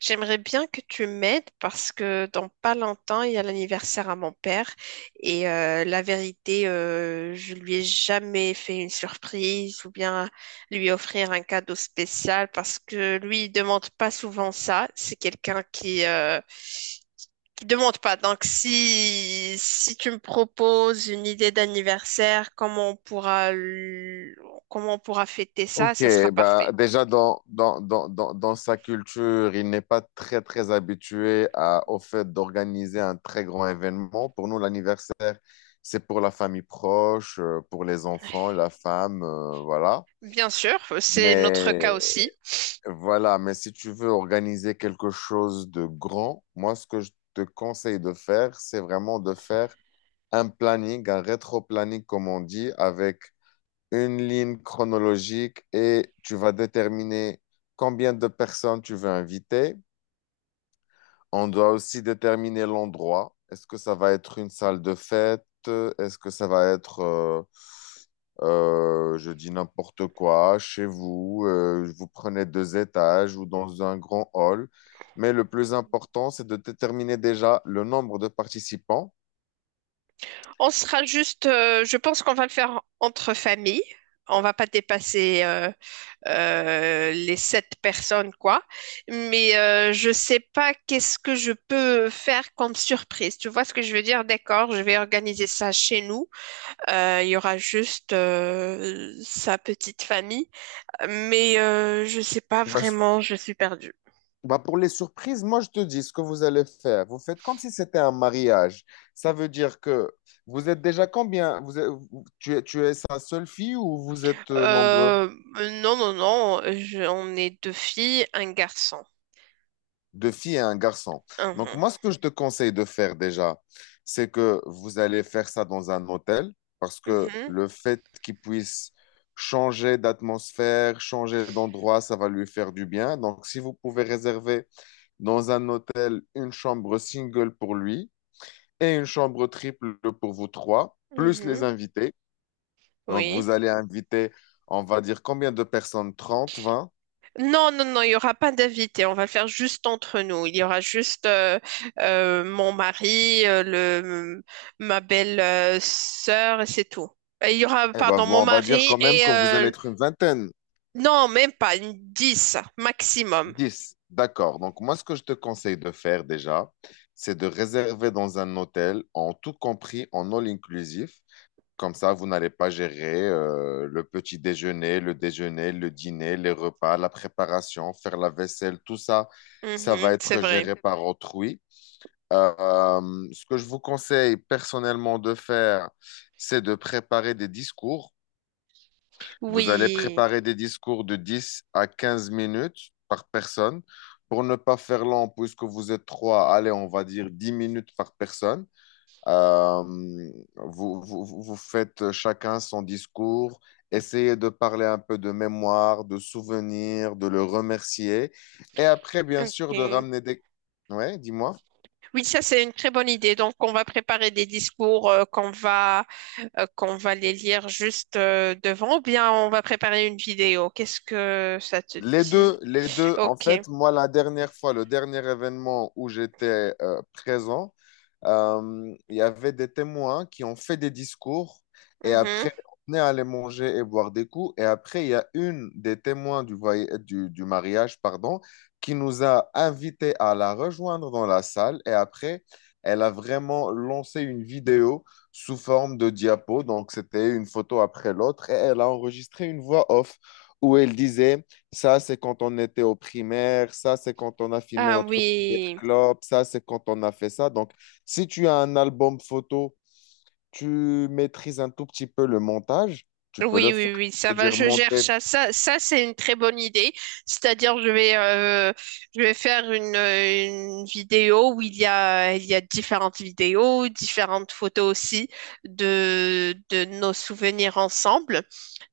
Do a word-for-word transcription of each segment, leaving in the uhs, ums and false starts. J'aimerais bien que tu m'aides parce que dans pas longtemps, il y a l'anniversaire à mon père et euh, la vérité, euh, je lui ai jamais fait une surprise ou bien lui offrir un cadeau spécial parce que lui, il demande pas souvent ça. C'est quelqu'un qui euh, qui demande pas. Donc si si tu me proposes une idée d'anniversaire, comment on pourra l- comment on pourra fêter ça, Ok, ça sera bah parfait. déjà dans, dans, dans, dans, dans sa culture, il n'est pas très très habitué à, au fait d'organiser un très grand événement. Pour nous, l'anniversaire, c'est pour la famille proche, euh, pour les enfants, la femme, euh, voilà. Bien sûr, c'est notre cas Mais aussi. voilà, mais si tu veux organiser quelque chose de grand, moi, ce que je te conseille de faire, c'est vraiment de faire un planning, un rétro-planning, comme on dit, avec une ligne chronologique et tu vas déterminer combien de personnes tu veux inviter. On doit aussi déterminer l'endroit. Est-ce que ça va être une salle de fête? Est-ce que ça va être, euh, euh, je dis n'importe quoi, chez vous? euh, vous prenez deux étages ou dans un grand hall. Mais le plus important, c'est de déterminer déjà le nombre de participants. On sera juste, euh, je pense qu'on va le faire entre familles. On va pas dépasser euh, euh, les sept personnes, quoi. Mais euh, je sais pas qu'est-ce que je peux faire comme surprise. Tu vois ce que je veux dire? D'accord, je vais organiser ça chez nous. Euh, Il y aura juste euh, sa petite famille. Mais euh, je sais pas Bah, vraiment, je suis perdue. Bah pour les surprises, moi je te dis ce que vous allez faire. Vous faites comme si c'était un mariage. Ça veut dire que vous êtes déjà combien? Vous êtes- vous- tu es, tu es sa seule fille ou vous êtes euh, nombreux? Euh, non, non, non, je- on est deux filles, un garçon. Deux filles et un garçon. Donc Mhm. moi ce que je te conseille de faire déjà, c'est que vous allez faire ça dans un hôtel parce que Mhm. le fait qu'il puisse changer d'atmosphère, changer d'endroit, ça va lui faire du bien. Donc si vous pouvez réserver dans un hôtel une chambre single pour lui. Et une chambre triple pour vous trois, plus les Mhm. invités. Donc, vous Oui. allez inviter, on va dire combien de personnes? Trente, vingt? Non, non, non, il n'y aura pas d'invité. On va le faire juste entre nous. Il y aura juste euh, euh, mon mari, euh, le, ma belle euh, sœur, et c'est tout. Et Il y aura, Eh ben, pardon, vous, mon on va dire mari quand même et... que vous allez euh, être une vingtaine. non, même pas, une dix maximum. Dix. D'accord. Donc, moi, ce que je te conseille de faire déjà, c'est de réserver dans un hôtel, en tout compris, en all inclusif. Comme ça, vous n'allez pas gérer euh, le petit déjeuner, le déjeuner, le dîner, les repas, la préparation, faire la vaisselle, tout ça, ça va Mhm, c'est être vrai. géré par autrui. Euh, ce que je vous conseille personnellement de faire, c'est de préparer des discours. Vous allez Oui, préparer des discours de dix à quinze minutes par personne. Pour ne pas faire long, puisque vous êtes trois, allez, on va dire dix minutes par personne. Euh, vous, vous, vous faites chacun son discours. Essayez de parler un peu de mémoire, de souvenirs, de le remercier. Et après, bien ok. sûr, de ramener des. Ouais, dis-moi. Oui, ça, c'est une très bonne idée. Donc, on va préparer des discours euh, qu'on va, euh, qu'on va les lire juste euh, devant ou bien on va préparer une vidéo. Qu'est-ce que ça te Les dit? deux, les deux. En Ok. fait, moi, la dernière fois, le dernier événement où j'étais euh, présent, euh, il y avait des témoins qui ont fait des discours et après, Mhm. on est allé manger et boire des coups. Et après, il y a une des témoins du, voy- du, du mariage, pardon, qui nous a invités à la rejoindre dans la salle. Et après, elle a vraiment lancé une vidéo sous forme de diapo. Donc, c'était une photo après l'autre. Et elle a enregistré une voix off où elle disait: ça, c'est quand on était au primaire, ça, c'est quand on a filmé Ah notre première oui. clope, ça, c'est quand on a fait ça. Donc, si tu as un album photo, tu maîtrises un tout petit peu le montage, tu peux Oui, le faire. oui, oui, Tu ça peux va, dire je gère monter. ça. Ça, ça c'est une très bonne idée. C'est-à-dire, je vais, euh, je vais faire une, euh, une vidéo où il y a, il y a différentes vidéos, différentes photos aussi de, de nos souvenirs ensemble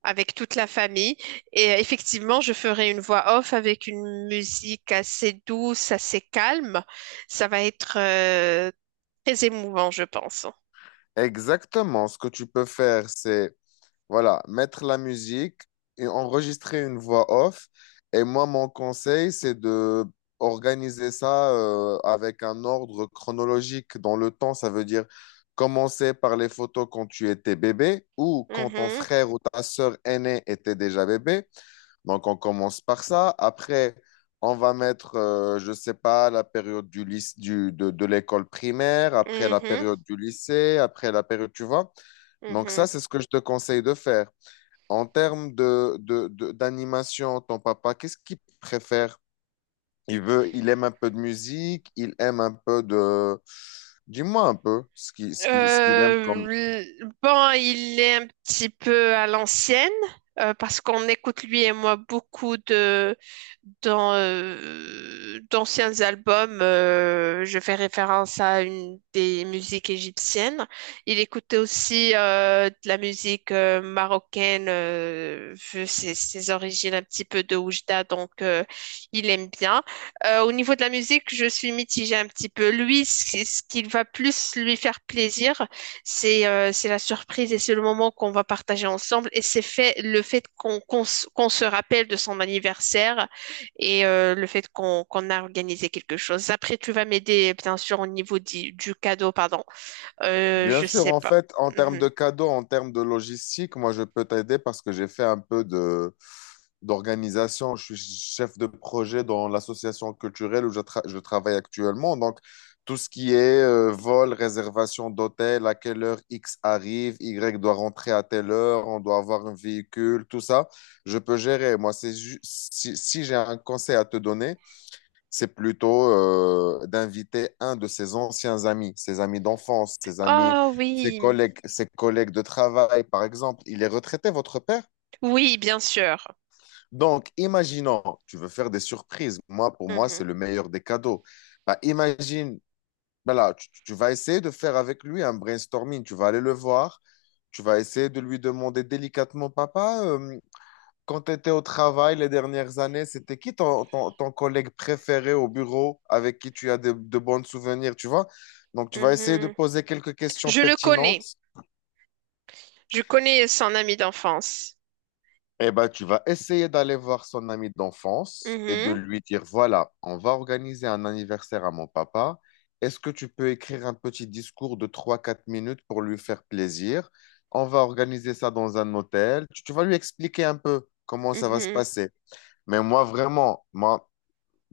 avec toute la famille. Et euh, effectivement, je ferai une voix off avec une musique assez douce, assez calme. Ça va être, euh, très émouvant, je pense. Exactement. Ce que tu peux faire, c'est voilà, mettre la musique et enregistrer une voix off. Et moi, mon conseil, c'est de organiser ça euh, avec un ordre chronologique dans le temps. Ça veut dire commencer par les photos quand tu étais bébé ou quand ton Mhm. frère ou ta sœur aînée était déjà bébé. Donc, on commence par ça. Après, on va mettre, euh, je ne sais pas, la période du lyc- du, de, de l'école primaire, après la Mhm, période du lycée, après la période, tu vois. Donc, ça, mhm. c'est ce que je te conseille de faire. En termes de, de- de- d'animation, ton papa, qu'est-ce qu'il préfère? Il veut, il aime un peu de musique, il aime un peu de. Dis-moi un peu ce qui, ce qui, ce qu'il aime Euh, comme. l- bon, il est un petit peu à l'ancienne euh, parce qu'on écoute lui et moi beaucoup de dans, euh, d'anciens albums. Euh, je fais référence à une des musiques égyptiennes. Il écoutait aussi euh, de la musique euh, marocaine, euh, vu ses, ses origines un petit peu de Oujda, donc euh, il aime bien. Euh, au niveau de la musique, je suis mitigée un petit peu. Lui, c- ce qui va plus lui faire plaisir, c'est euh, c'est la surprise et c'est le moment qu'on va partager ensemble. Et c'est fait le fait qu'on qu'on s- qu'on se rappelle de son anniversaire et euh, le fait qu'on qu'on a organisé quelque chose. Après, tu vas m'aider, bien sûr, au niveau di- du cadeau, pardon. Euh, Bien je sûr, sais en pas. fait, en termes Mhm. de cadeaux, en termes de logistique, moi, je peux t'aider parce que j'ai fait un peu de d'organisation, je suis chef de projet dans l'association culturelle où je, tra- je travaille actuellement. Donc, tout ce qui est euh, vol, réservation d'hôtel, à quelle heure X arrive, Y doit rentrer à telle heure, on doit avoir un véhicule, tout ça, je peux gérer. Moi, c'est ju- si, si j'ai un conseil à te donner, c'est plutôt euh, d'inviter un de ses anciens amis, ses amis d'enfance, ses amis, Oh ses oui, collègues, ses collègues de travail, par exemple. Il est retraité, votre père? oui, bien sûr. Donc, imaginons, tu veux faire des surprises. Moi, pour moi, Mhm. c'est le meilleur des cadeaux. Bah, imagine, voilà, tu, tu vas essayer de faire avec lui un brainstorming. Tu vas aller le voir. Tu vas essayer de lui demander délicatement, papa, euh, quand tu étais au travail les dernières années, c'était qui ton, ton- ton collègue préféré au bureau avec qui tu as de, de bons souvenirs, tu vois? Donc, tu vas essayer de Mhm. poser quelques questions Je le connais. pertinentes. Je connais son ami d'enfance. Eh ben, tu vas essayer d'aller voir son ami d'enfance et de Mhm. lui dire, voilà, on va organiser un anniversaire à mon papa. Est-ce que tu peux écrire un petit discours de trois quatre minutes pour lui faire plaisir? On va organiser ça dans un hôtel. Tu, tu vas lui expliquer un peu comment ça va se Mhm. passer. Mais moi, vraiment, moi,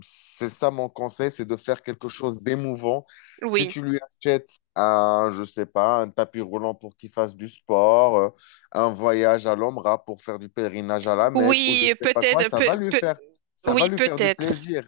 c'est ça mon conseil, c'est de faire quelque chose d'émouvant. Si Oui, tu lui achètes un, je sais pas, un tapis roulant pour qu'il fasse du sport, euh, un voyage à l'Omra pour faire du pèlerinage à la Mecque ou je oui, sais pas quoi, peut-être, ça va peut- lui peut- faire, ça va oui, lui faire du peut-être. plaisir.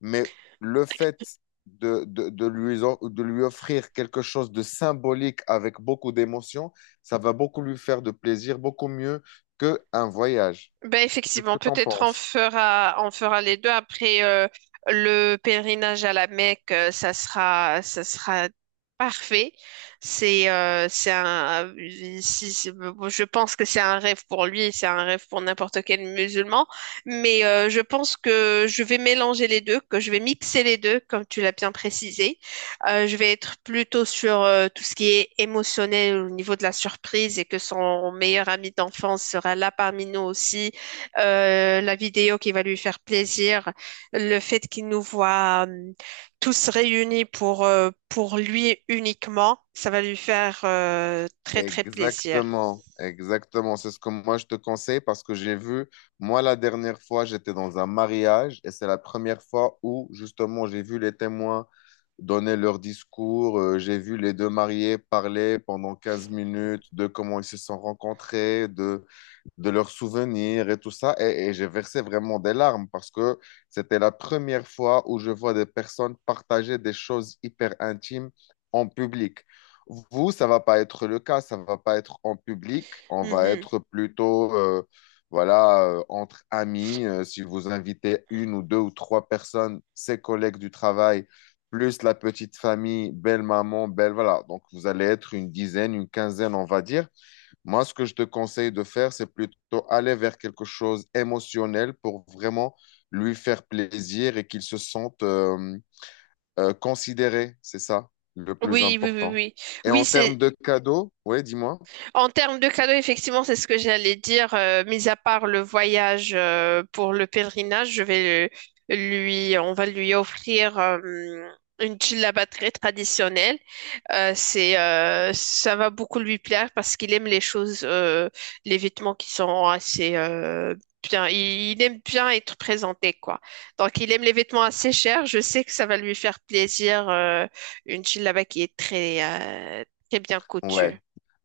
Mais le fait de, de, de lui, en- de lui offrir quelque chose de symbolique avec beaucoup d'émotion, ça va beaucoup lui faire de plaisir, beaucoup mieux qu'un voyage. Ben Qu'est-ce effectivement, que tu en peut-être on penses? fera, on fera les deux. Après, euh, le pèlerinage à la Mecque, euh, ça sera, ça sera parfait. C'est, euh, c'est un, si- si- bon, je pense que c'est un rêve pour lui, et c'est un rêve pour n'importe quel musulman. Mais euh, je pense que je vais mélanger les deux, que je vais mixer les deux, comme tu l'as bien précisé. Euh, je vais être plutôt sur euh, tout ce qui est émotionnel au niveau de la surprise et que son meilleur ami d'enfance sera là parmi nous aussi euh, la vidéo qui va lui faire plaisir, le fait qu'il nous voit euh, tous réunis pour, euh, pour lui uniquement, ça va lui faire euh, très très plaisir. Exactement, exactement. C'est ce que moi je te conseille parce que j'ai vu, moi la dernière fois, j'étais dans un mariage et c'est la première fois où justement j'ai vu les témoins donner leur discours, euh, j'ai vu les deux mariés parler pendant quinze minutes de comment ils se sont rencontrés, de de leurs souvenirs et tout ça. Et, et j'ai versé vraiment des larmes parce que c'était la première fois où je vois des personnes partager des choses hyper intimes en public. Vous, ça va pas être le cas, ça va pas être en public, on va Mhm. être plutôt euh, voilà, euh, entre amis, euh, si vous invitez une ou deux ou trois personnes, ses collègues du travail, plus la petite famille, belle maman, belle, voilà. Donc, vous allez être une dizaine, une quinzaine, on va dire. Moi, ce que je te conseille de faire, c'est plutôt aller vers quelque chose émotionnel pour vraiment lui faire plaisir et qu'il se sente euh, euh, considéré. C'est ça le plus Oui, oui, oui, important. oui. Et Oui, en c'est termes de cadeaux, oui, dis-moi. en termes de cadeaux, effectivement, c'est ce que j'allais dire. Euh, mis à part le voyage euh, pour le pèlerinage, je vais le- lui, on va lui offrir euh, une djellaba très traditionnelle. Euh, c'est, euh, ça va beaucoup lui plaire parce qu'il aime les choses, euh, les vêtements qui sont assez euh, bien. Il, il aime bien être présenté, quoi. Donc, il aime les vêtements assez chers. Je sais que ça va lui faire plaisir. Euh, une djellaba qui est très, euh, très bien Ouais. coutue.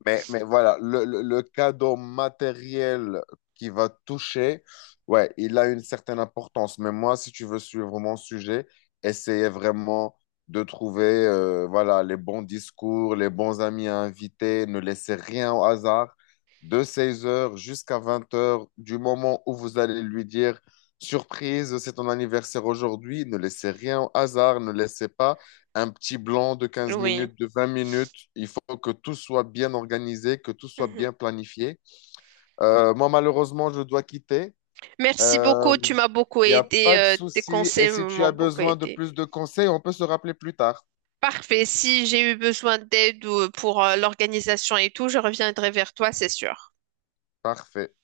Mais, mais voilà, le, le- le cadeau matériel qui va toucher, ouais, il a une certaine importance. Mais moi, si tu veux suivre mon sujet, essayez vraiment de trouver euh, voilà, les bons discours, les bons amis à inviter. Ne laissez rien au hasard. De seize heures jusqu'à vingt heures du moment où vous allez lui dire, surprise, c'est ton anniversaire aujourd'hui, ne laissez rien au hasard, ne laissez pas un petit blanc de quinze Oui. minutes, de vingt minutes. Il faut que tout soit bien organisé, que tout soit Mhm. bien planifié. Euh, moi, malheureusement, je dois quitter. Merci Euh, beaucoup, tu m'as beaucoup Il n'y a aidé, pas de euh, tes souci. Et conseils si tu m'ont as beaucoup besoin de aidé. plus de conseils, on peut se rappeler plus tard. Parfait, si j'ai eu besoin d'aide ou euh, pour euh, l'organisation et tout, je reviendrai vers toi, c'est sûr. Parfait.